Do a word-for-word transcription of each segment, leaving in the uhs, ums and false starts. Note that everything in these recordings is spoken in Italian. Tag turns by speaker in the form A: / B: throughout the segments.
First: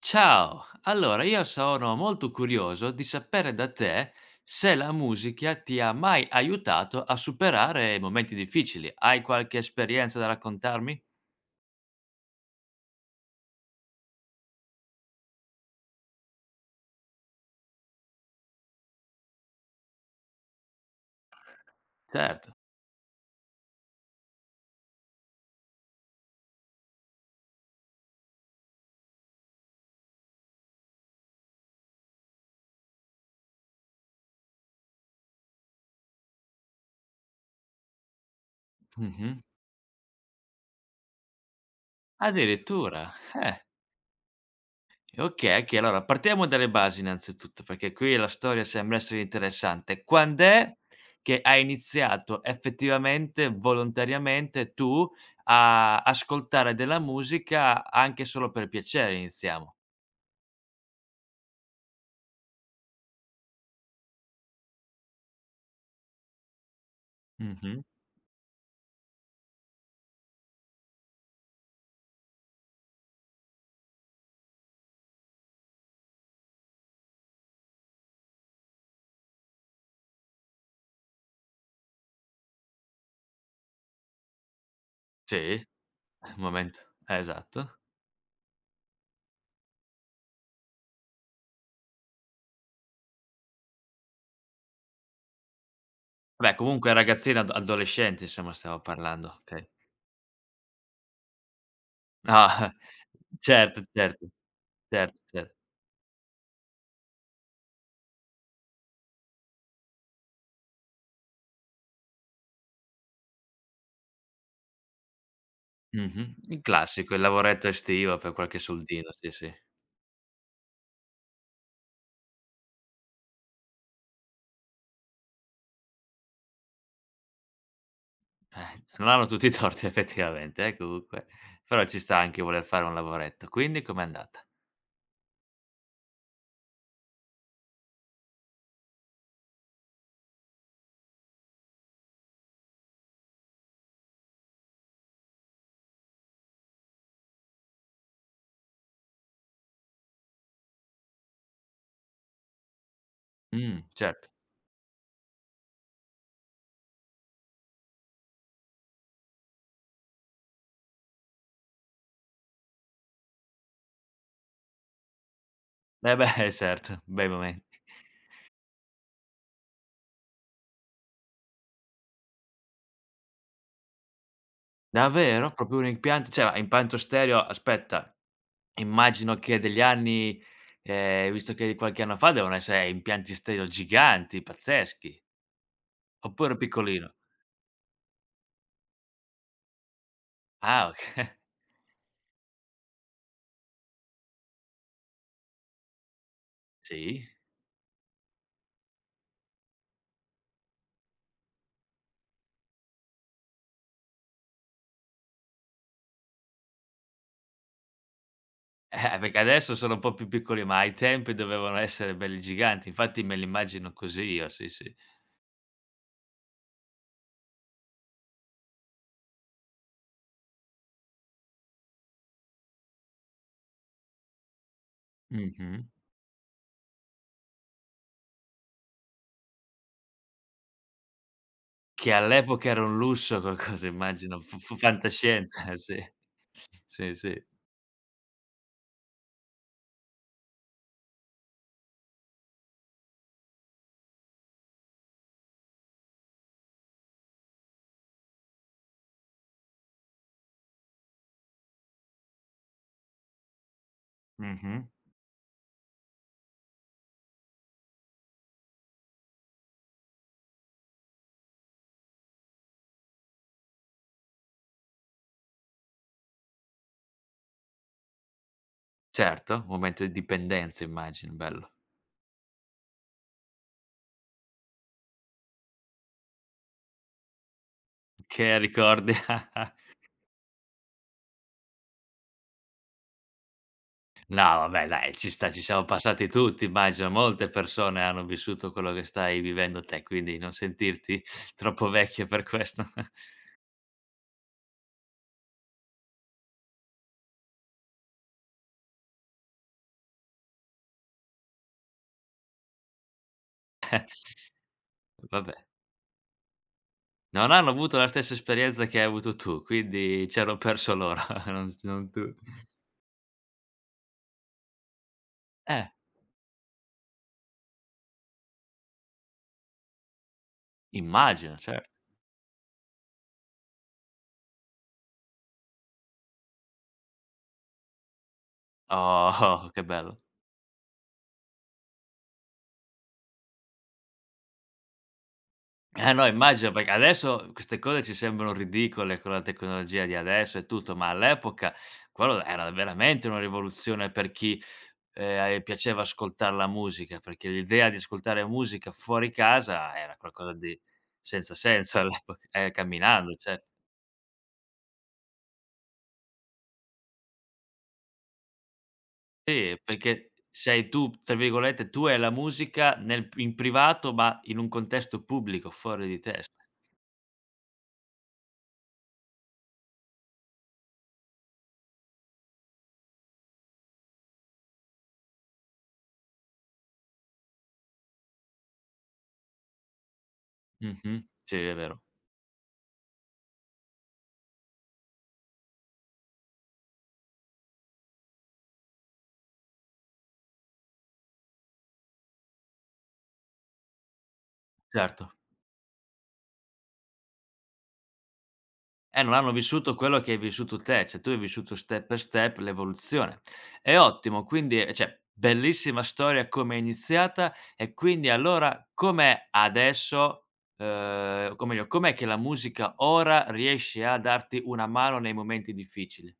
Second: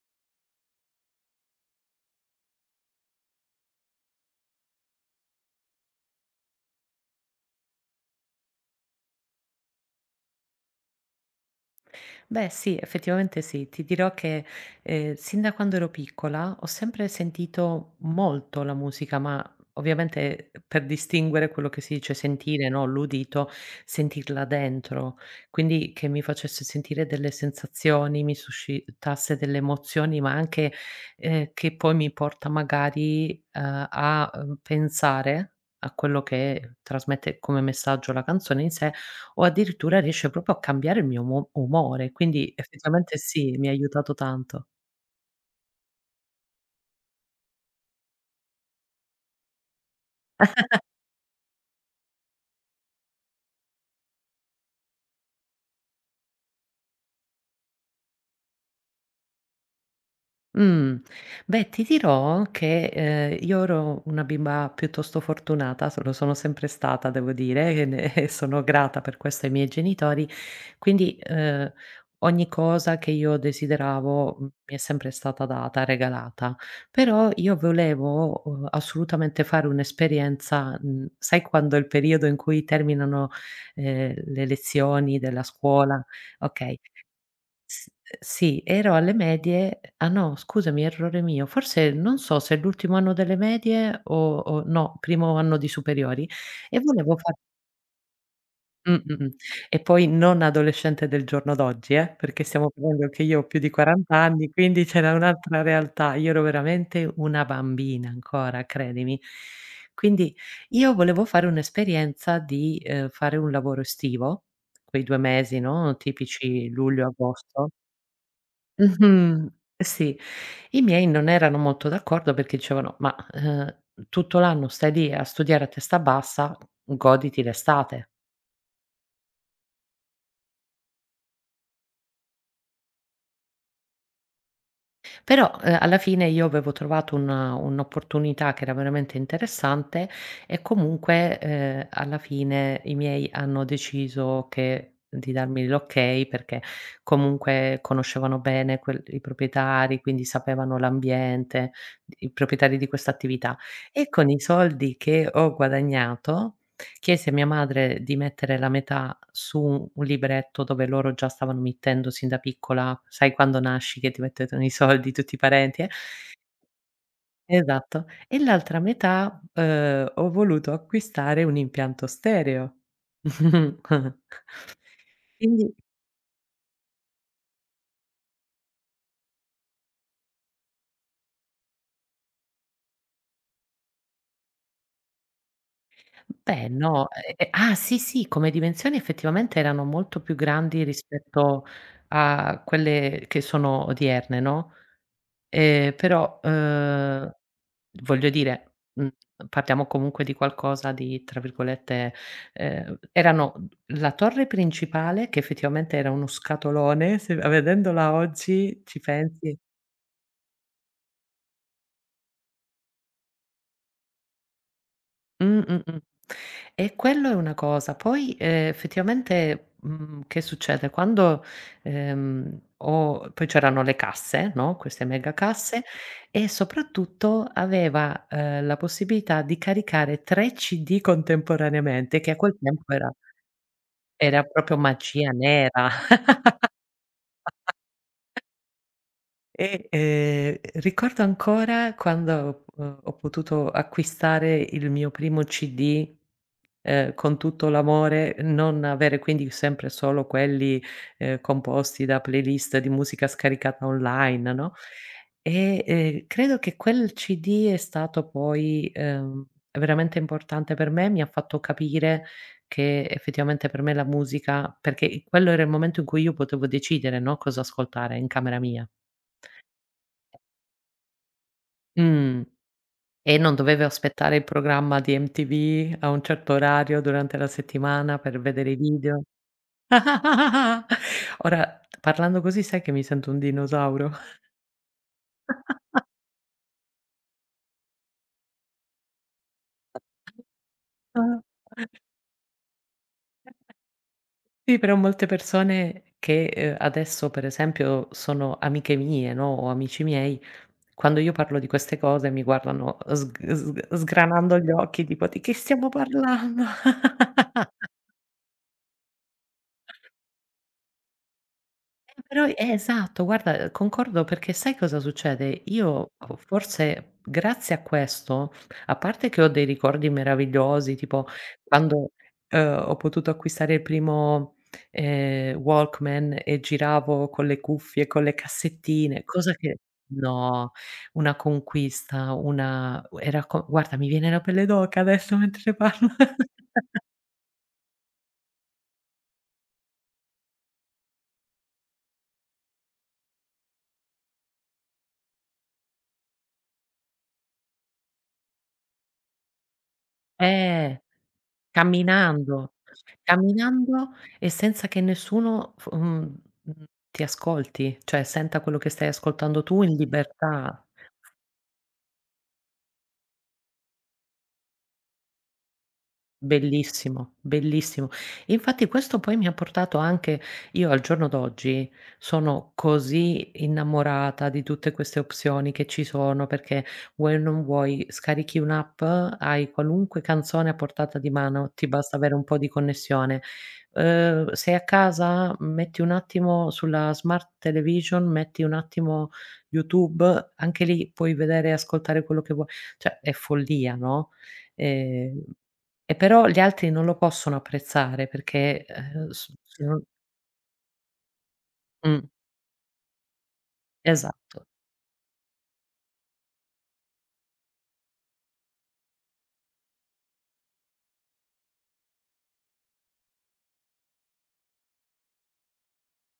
A: Ciao, allora io sono molto curioso di sapere da te se la musica ti ha mai aiutato a superare momenti difficili. Hai qualche esperienza da raccontarmi?
B: Beh sì, effettivamente sì. Ti dirò che, ehm, sin da quando ero piccola ho sempre sentito molto la musica, ma ovviamente eh, per distinguere quello che si dice
A: Certo.
B: sentire, no, l'udito, sentirla dentro. Quindi che mi facesse sentire delle sensazioni, mi suscitasse delle emozioni, ma anche, ehm, che poi mi porta magari, ehm, a, uhm, pensare a quello che trasmette come messaggio la canzone in sé
A: Mh-mh.
B: o addirittura riesce proprio a cambiare il mio umo umore. Quindi
A: Addirittura.
B: effettivamente sì, mi ha aiutato tanto.
A: Okay, okay, allora partiamo dalle basi innanzitutto, perché qui la storia sembra essere interessante. Quand'è che hai iniziato effettivamente, volontariamente, tu a ascoltare della musica anche solo per piacere? Iniziamo.
B: Mh. Beh, ti dirò che, ehm, io ero una bimba piuttosto fortunata, so lo sono sempre stata devo dire,
A: Mh-mh.
B: e ne e sono grata per questo ai miei genitori. Quindi, ehm, ogni cosa che io desideravo, mhmm, mi è sempre stata data, regalata. Però io volevo, uhm, assolutamente fare un'esperienza, mhmm, sai quando è il periodo in cui terminano, ehm, le lezioni della
A: Sì. Un
B: scuola?
A: momento,
B: Okay.
A: eh, esatto.
B: S sì, ero alle medie. Ah no, scusami, errore mio, forse non so se è l'ultimo anno delle medie o o no, primo anno di superiori.
A: Vabbè
B: E
A: comunque
B: volevo fa
A: ragazzina, ad adolescente insomma stiamo
B: mh, mh, mh.
A: parlando, okay.
B: E poi non adolescente del giorno d'oggi, eh, perché stiamo
A: Ah,
B: parlando che io ho più di
A: certo,
B: quaranta
A: certo,
B: anni, quindi c'era
A: certo, cer
B: un'altra realtà. Io ero veramente una bambina ancora, credimi. Quindi io volevo fare un'esperienza di, ehm, fare un lavoro estivo, quei due mesi, no,
A: mh-mh, il
B: tipici
A: classico, il lavoretto
B: luglio-agosto.
A: estivo per qualche soldino, sì,
B: Mh-mh.
A: sì.
B: Sì. I miei non erano molto d'accordo perché dicevano: "Ma, ehm, tutto l'anno stai lì a studiare a testa bassa, goditi l'estate".
A: Eh, non hanno tutti i torti effettivamente eh, comunque, però ci sta anche voler fare un lavoretto. Quindi com'è andata?
B: Però, ehm, alla fine io avevo trovato un un'opportunità che era veramente interessante e comunque, ehm, alla fine i miei hanno deciso che di darmi l'ok, perché comunque conoscevano bene quel i proprietari, quindi sapevano l'ambiente, i proprietari di questa attività.
A: Mh,
B: E
A: certo.
B: con i soldi che ho guadagnato, chiese a mia madre di mettere la metà su un libretto dove loro già stavano mettendo sin da piccola, sai quando nasci che ti mettono i soldi tutti i parenti, eh
A: Eh beh, certo, bei momenti.
B: esatto, e l'altra metà, uhm, ho voluto acquistare un impianto stereo.
A: Davvero?
B: Quindi
A: Proprio un impianto cioè ma impianto stereo aspetta. Immagino che degli anni ehm, visto che è di qualche anno fa, devono essere impianti stereo giganti, pazzeschi, oppure
B: beh no,
A: piccolino?
B: ehm, ah sì, sì, come dimensioni effettivamente erano molto più
A: Ah
B: grandi
A: oka
B: rispetto a quelle che sono odierne, no. Ehm, però,
A: sì.
B: uhm, voglio dire, mhmm, parliamo comunque di qualcosa di, tra virgolette, ehm, erano la torre principale che effettivamente era uno scatolone, se vedendola oggi ci
A: Eh, perché
B: pensi.
A: adesso sono un po' più piccoli, ma ai tempi dovevano essere belli giganti, infatti me li immagino così io, sì, sì.
B: Mh, mh, mh. E quello è una cosa. Poi, ehm, effettivamente, mhmm, che succede? Quando, ehm, ho poi c'erano le casse, no, queste mega
A: Mh-mh.
B: casse, e soprattutto aveva, ehm, la possibilità di caricare tre C D
A: Che
B: contemporaneamente, che a quel
A: all'epoca era
B: tempo
A: un
B: era
A: lusso qualcosa immagino,
B: era
A: fu fu
B: proprio magia
A: fantascienza,
B: nera.
A: sì. Sì, sì.
B: E, ehm, ricordo ancora quando, uhm, ho potuto acquistare il mio primo C D, ehm, con tutto l'amore, non avere quindi sempre solo quelli, ehm, composti da playlist di musica scaricata online, no,
A: Mh-mh.
B: e, ehm, credo che quel C D è stato poi, ehm, veramente importante per me, mi ha fatto capire che effettivamente per me la musica, perché i quello era il momento in cui io potevo decidere, no, cosa ascoltare in camera mia.
A: Certo, momento di dipendenza immagino, bello.
B: Mh. E non dovevo aspettare il programma di M T V a un certo orario durante la settimana per
A: Che
B: vedere i
A: ricordi.
B: video. Ora, parlando così sai che mi sento un dinosauro.
A: No, vabbè dai, ci sta, ci siamo passati tutti immagino, molte persone hanno vissuto quello che stai vivendo te, quindi non sentirti
B: Ah.
A: troppo vecchia per questo.
B: Sì, però molte persone che, ehm, adesso per esempio sono amiche mie, no, o amici miei, quando io parlo di queste cose mi guardano sg sg sgranando gli occhi tipo: "Di
A: Vabbè.
B: che stiamo parlando?"
A: Non hanno avuto la stessa esperienza che hai avuto tu, quindi c'hanno perso loro, non non
B: Eh,
A: tu.
B: però eh, esatto, guarda, concordo perché sai cosa succede?
A: Eh,
B: Io, o forse grazie a questo, a parte che ho dei ricordi meravigliosi, tipo
A: immagino, certo.
B: quando, ehm, ho potuto acquistare il primo, ehm, Walkman e giravo con le cuffie, con le cassettine, cosa
A: Oh,
B: che,
A: che bello.
B: no, una conquista, una era co guarda mi viene la pelle d'oca adesso mentre ne parlo.
A: Eh no, immagino perché adesso queste cose ci sembrano ridicole con la tecnologia di adesso e tutto, ma all'epoca quello era veramente una rivoluzione per chi Ehm, a e piaceva ascoltar la musica, perché l'idea di ascoltare musica fuori casa era qualcosa di
B: Eh.
A: senza senso all'epoca eh,
B: Camminando,
A: camminando, cer
B: camminando e senza che nessuno, f mhmm, mhmm, ti ascolti, cioè senta quello che stai ascoltando
A: sì,
B: tu in
A: perché
B: libertà.
A: sei tu, tra virgolette, tu e la musica nel p in privato, ma in un contesto pubblico fuori di testa.
B: Bellissimo, bellissimo. Infatti questo poi mi ha portato, anche io al giorno d'oggi sono così innamorata di tutte queste opzioni che ci sono, perché vuoi o non vuoi scarichi un'app, hai qualunque canzone a portata
A: Mh-mh.
B: di
A: Sì,
B: mano,
A: è
B: ti
A: vero.
B: basta avere un po' di connessione. Uhm, sei a casa, metti un attimo sulla smart television, metti un attimo YouTube, anche lì puoi vedere e ascoltare quello che vuoi. Cioè è follia, no,
A: Certo.
B: ehm e però gli altri non lo possono apprezzare perché,
A: Eh,
B: ehm,
A: non hanno
B: s se
A: vissuto
B: non,
A: quello che hai vissuto te, cioè tu hai vissuto step per
B: mh,
A: step l'evoluzione. È ottimo,
B: esatto.
A: quindi ehm, cioè bellissima storia come è iniziata e quindi allora com'è adesso ehm, o meglio, com'è che la musica ora riesce a darti una mano nei momenti difficili?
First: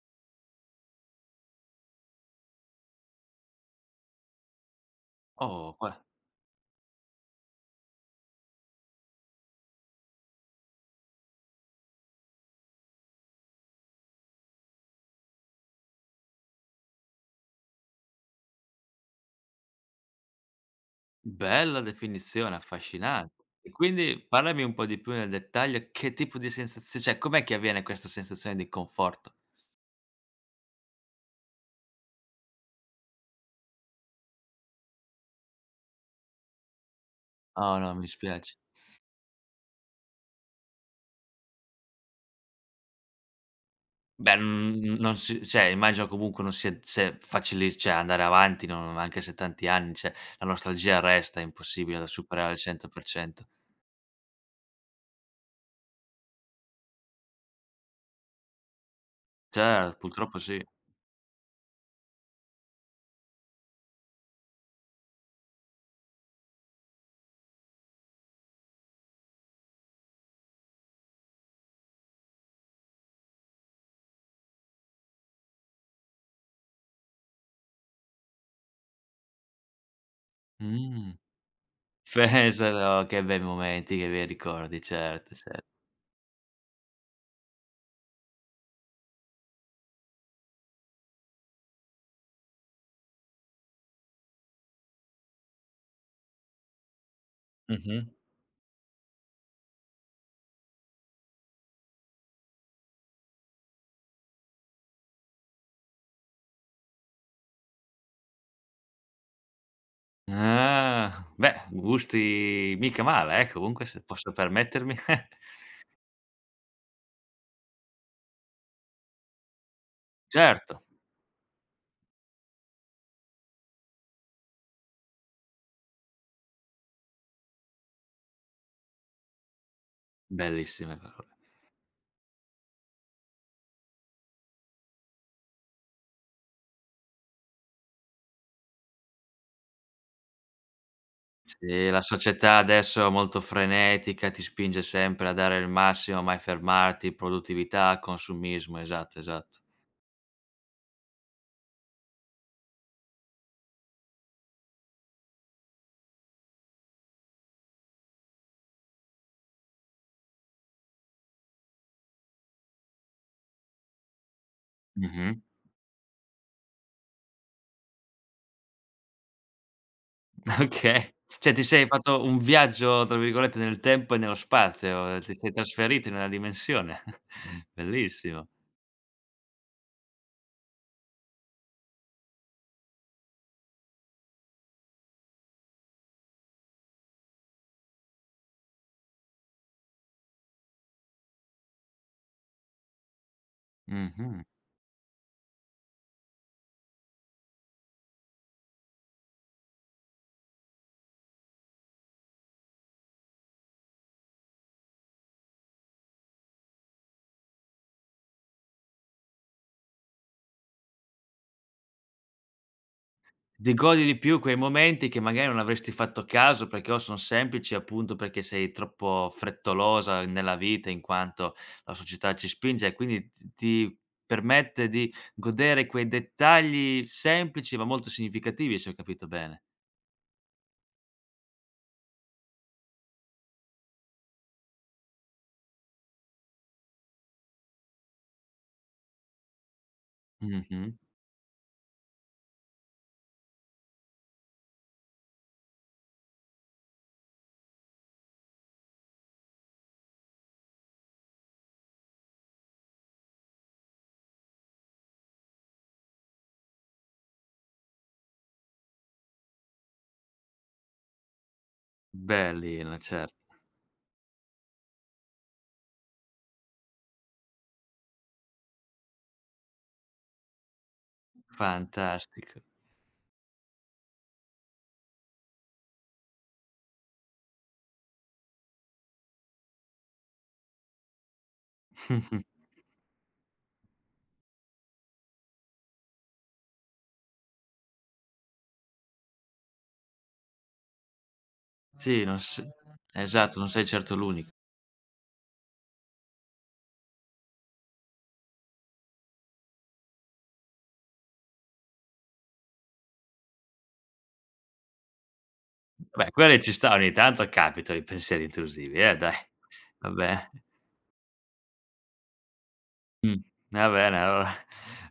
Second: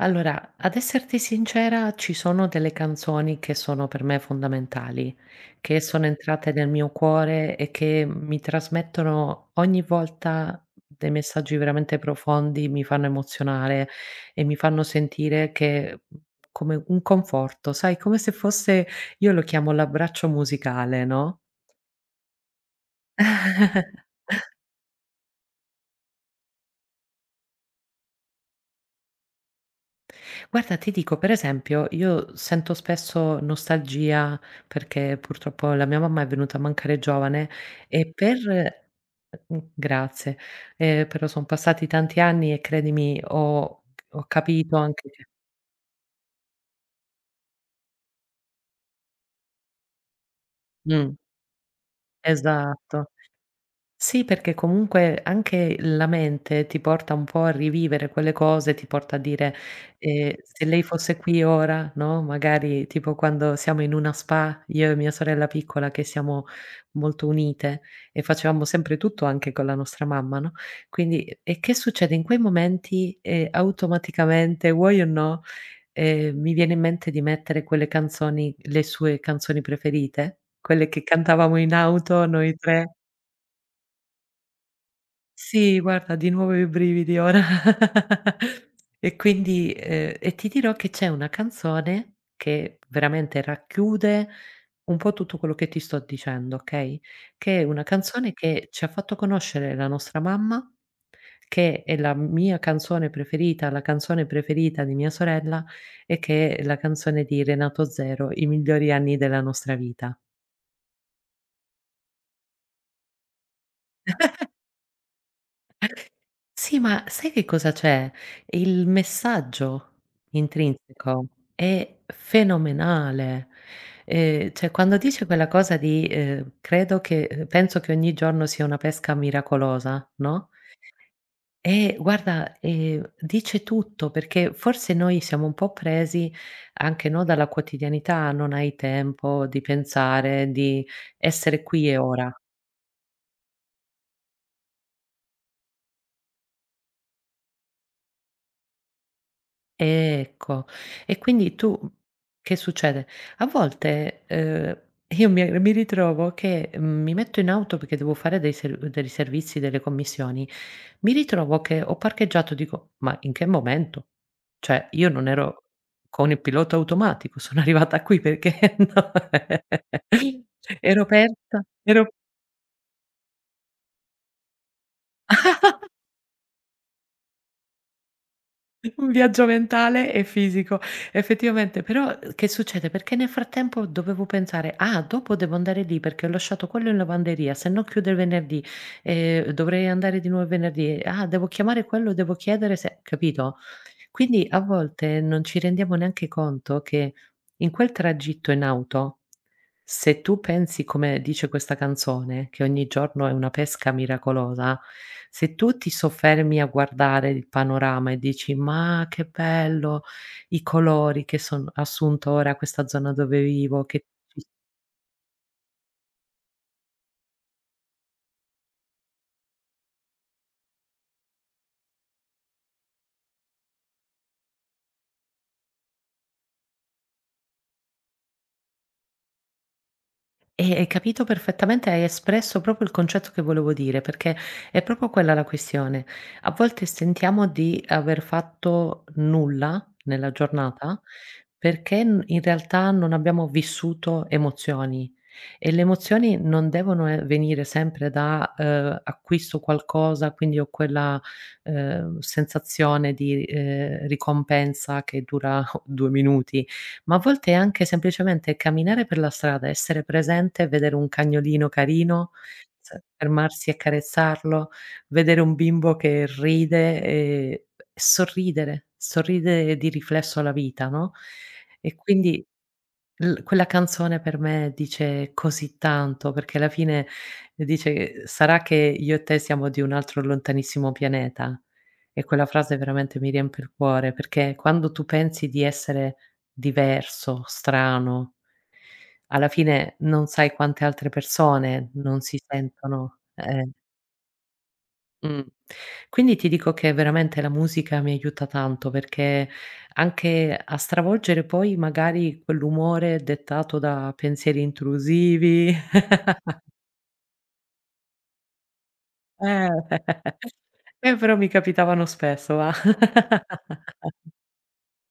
B: Allora, ad esserti sincera, ci sono delle canzoni che sono per me fondamentali,
A: Oh,
B: che
A: gua
B: sono entrate nel mio cuore e che mi trasmettono ogni volta dei messaggi veramente profondi, mi fanno emozionare e mi fanno sentire, che mhmm, come un conforto, sai, come se fosse, io lo chiamo l'abbraccio musicale, no?
A: bella definizione, affascinante. E quindi parlami un po' di più nel dettaglio che tipo di sensazio cioè com'è che avviene questa sensazione di conforto?
B: Guarda, ti dico, per esempio, io sento spesso nostalgia perché purtroppo la mia mamma è venuta a mancare giovane
A: Oh no, mi
B: e
A: spiace.
B: per mh, grazie, eh, però sono passati tanti anni e credimi, ho, ho
A: Beh,
B: capito
A: n
B: anche
A: non
B: che...
A: si cioè immagino comunque non sia se facili cioè andare avanti non anche se tanti anni, cioè la nostalgia
B: Mm,
A: resta, è impossibile da superare al
B: esatto.
A: cento per cento.
B: Sì, perché comunque anche la mente ti porta un po' a rivivere quelle cose, ti porta a dire,
A: Cer
B: ehm:
A: purtroppo sì.
B: "Se lei fosse qui ora", no, magari tipo quando siamo in una spa, io e mia sorella piccola che siamo molto unite e facevamo sempre tutto anche con la nostra mamma, no, quindi e che succede in quei momenti, ehm, automaticamente, vuoi o no, ehm, mi viene in mente di mettere quelle canzoni le sue canzoni preferite, quelle che
A: Mh.
B: cantavamo in auto noi tre.
A: Pensalo, che bei momenti, che bei ricordi, certo, cer
B: Sì, guarda, di nuovo i brividi ora. E quindi ehm, e ti dirò che c'è una canzone che veramente racchiude un po' tutto quello che ti sto dicendo, okay, che è una
A: mh-mh.
B: canzone che ci ha fatto conoscere la nostra mamma, che è la mia canzone preferita, la canzone preferita di mia sorella e che è la canzone di Renato Zero, "I migliori anni della nostra vita".
A: Ah, beh, gusti mica male eh, comunque se posso permettermi.
B: Sì, ma sai che cosa c'è? Il messaggio
A: Certo,
B: intrinseco è fenomenale. Ehm, cioè quando dice quella cosa di, ehm: "Credo che ehm, penso che ogni giorno sia una pesca miracolosa", no,
A: bellissime parole.
B: eh, guarda, ehm, dice tutto, perché forse noi siamo un po' presi anche, no, dalla quotidianità, non hai tempo di pensare, di essere
A: Sì,
B: qui e
A: la
B: ora.
A: società adesso è molto frenetica, ti spinge sempre a dare il massimo, mai fermarti, produttività, consumismo, esatto, esatto.
B: Ecco. E quindi tu, che succede? A volte, ehm, io mi mi ritrovo che, mhmm, mi metto in auto perché devo fare dei serv dei servizi, delle commissioni, mi ritrovo che ho parcheggiato, dico: "Ma in che momento?" Cioè io non
A: Mh-mh.
B: ero con il pilota automatico, sono arrivata qui perché no ero
A: Okay. Cioè ti
B: persa,
A: sei
B: ero
A: fatto un viaggio, tra virgolette, "nel tempo e nello spazio", ti sei trasferito in una dimensione. Bellissimo.
B: un viaggio mentale e fisico, effettivamente. Però, uhm, che succede? Perché nel frattempo dovevo pensare: "Ah, dopo devo andare lì perché ho lasciato quello in lavanderia, se no chiude il venerdì, ehm, dovrei andare di nuovo il venerdì. Ah, devo chiamare quello, devo chiedere se", capito?
A: Mh-mh.
B: Quindi a volte non ci rendiamo neanche conto che in quel tragitto in auto, se tu pensi, come dice questa canzone, che ogni giorno è una pesca miracolosa, se tu ti soffermi a guardare il panorama e dici: "Ma che bello i colori che son assunto ora questa zona dove
A: Ti
B: vivo,
A: godi
B: che".
A: di più quei momenti che magari non avresti fatto caso perché o son semplici, appunto, perché sei troppo frettolosa nella vita in quanto la società ci spinge e quindi t ti permette di godere quei dettagli semplici, ma molto significativi, se ho capito bene.
B: Eh, hai capito perfettamente, hai espresso proprio il concetto che volevo dire, perché è proprio quella la questione. A volte sentiamo di aver fatto nulla nella
A: Mh-mh.
B: giornata, perché n- in realtà non abbiamo vissuto emozioni, e le emozioni non devono, eh, venire sempre da, eh, acquisto qualcosa, quindi ho quella, eh, sensazione di, eh, ricompensa che dura due minuti, ma a volte è anche semplicemente camminare per la strada, essere presente, vedere un cagnolino carino,
A: Bellina,
B: s
A: certo.
B: fermarsi e carezzarlo, vedere un bimbo che ride e sorridere, sorridere di riflesso alla vita, no, e quindi
A: Fantastico.
B: l quella canzone per me dice così tanto, perché alla fine dice che: "Sarà che io e te siamo di un altro lontanissimo pianeta?" E quella frase veramente mi riempie il cuore, perché quando tu pensi di essere diverso, strano, alla fine non sai quante altre persone non
A: Sì, non
B: si
A: s
B: sentono,
A: esatto, non
B: eh.
A: sei certo l'unico.
B: Mh. Quindi ti dico che veramente la musica mi aiuta tanto, perché anche a stravolgere poi magari quell'umore dettato da pensieri intrusivi.
A: Beh,
B: Eh.
A: quelle ci sta, ogni tanto capitano i pensieri intrusivi, eh, dai. Vabbè.
B: Eh, però mi capitavano spesso va.
A: Mh, va bene allora.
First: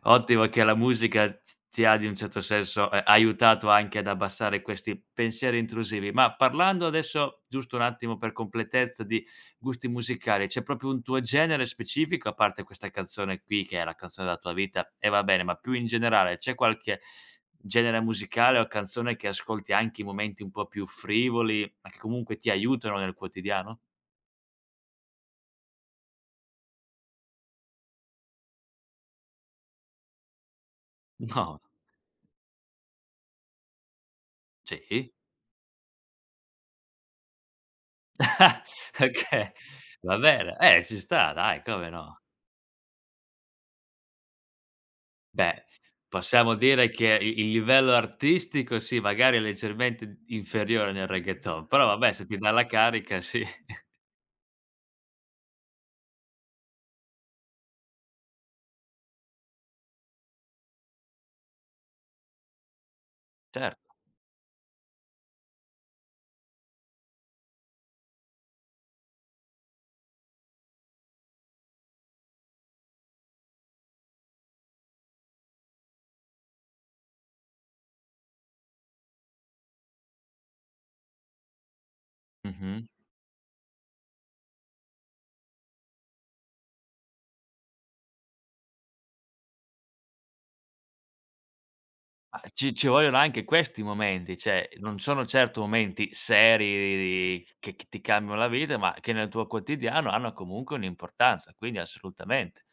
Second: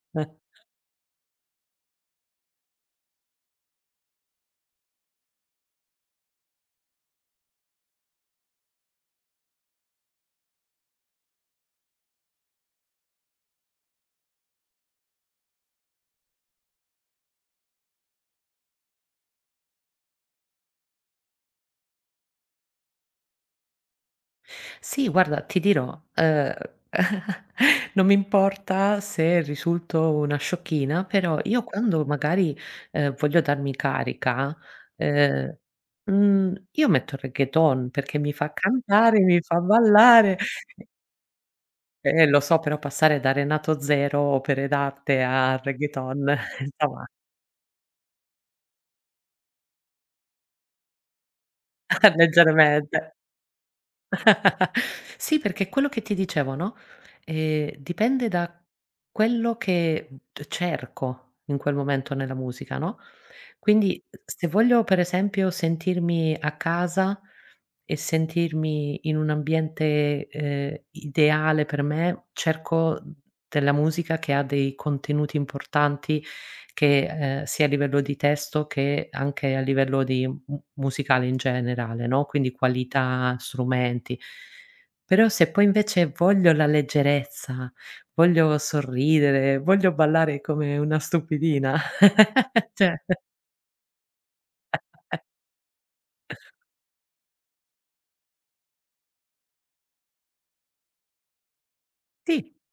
A: Ottimo che la musica t ti ha, di un certo senso, ehm, aiutato anche ad abbassare questi pensieri intrusivi. Ma parlando adesso, giusto un attimo per completezza, di gusti musicali, c'è proprio un tuo genere specifico, a parte questa canzone qui, che è la canzone della tua vita e va bene, ma più in generale c'è qualche genere musicale o canzone che ascolti anche in momenti un po' più frivoli, ma che comunque ti aiutano nel quotidiano?
B: Sì, guarda, ti dirò, ehm, non mi importa se risulto una sciocchina, però
A: No.
B: io quando magari, ehm, voglio darmi carica,
A: Sì?
B: ehm, mhmm, io metto il reggaeton perché mi fa cantare, mi
A: Okay,
B: fa
A: va
B: ballare.
A: bene. Eh, ci sta dai, come no.
B: Eh, lo so, però passare da Renato Zero, opere d'arte, a
A: Beh,
B: reggaeton,
A: possiamo dire
B: insomma,
A: che i il livello artistico sì, magari è leggermente inferiore nel reggaeton, però vabbè se ti dà la
B: leggermente.
A: carica sì.
B: Sì, perché è quello che ti dicevo, no, ehm, dipende da quello che c cerco in quel momento nella musica, no,
A: Certo.
B: quindi se voglio per esempio sentirmi a casa e sentirmi in un ambiente, ehm, ideale per me, cerco della musica che ha dei contenuti importanti, che, ehm, sia a livello di testo che anche a livello di mu musicale in generale, no, quindi
A: Mh-mh.
B: qualità, strumenti. Però se poi invece voglio la leggerezza, voglio sorridere, voglio ballare come una stupidina,
A: Ma ci ci
B: cioè,
A: vogliono anche questi momenti, cioè non sono certo momenti seri che che ti cambiano la vita, ma che nel tuo quotidiano hanno comunque un'importanza, quindi
B: sì,
A: assolutamente.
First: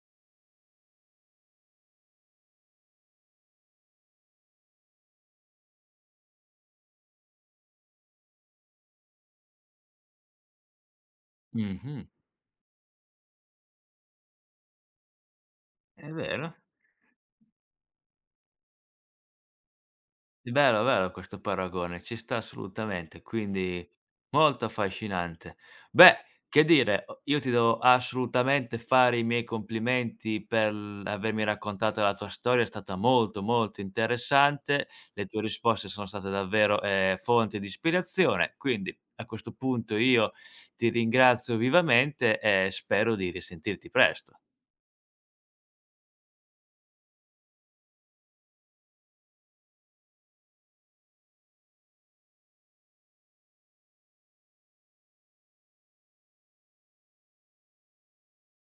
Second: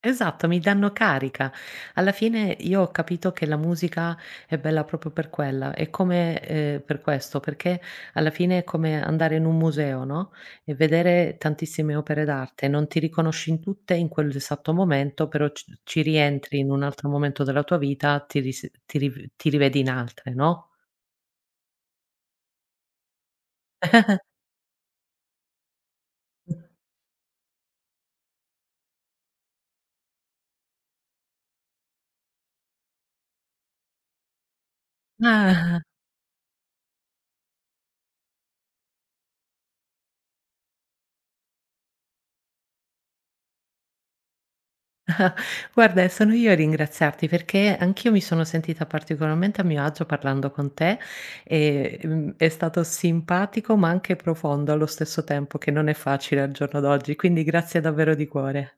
B: esatto, mi danno carica. Alla fine io ho capito che la musica è bella proprio per quella, è come, ehm, per questo, perché alla fine è come andare in un museo, no, e vedere tantissime
A: Mh-mh.
B: opere d'arte, non ti riconosci in tutte in quell'esatto momento, però c ci
A: È vero.
B: rientri in un altro momento della tua vita, ti ris ti ri ti rivedi in altre, no?
A: Bello, bello questo paragone, ci sta assolutamente, quindi molto affascinante. Beh, che dire, o io ti devo assolutamente fare i miei complimenti per l avermi raccontato la tua storia, è stata molto, molto interessante. Le tue
B: Ah,
A: risposte sono state davvero, ehm, fonte di ispirazione, quindi a questo punto io ti ringrazio vivamente e spero di risentirti presto.
B: guarda, sono io a ringraziarti perché anch'io mi sono sentita particolarmente a mio agio parlando con te e, mhmm, è stato simpatico, ma anche profondo allo stesso tempo, che non è facile al giorno d'oggi, quindi grazie davvero di cuore.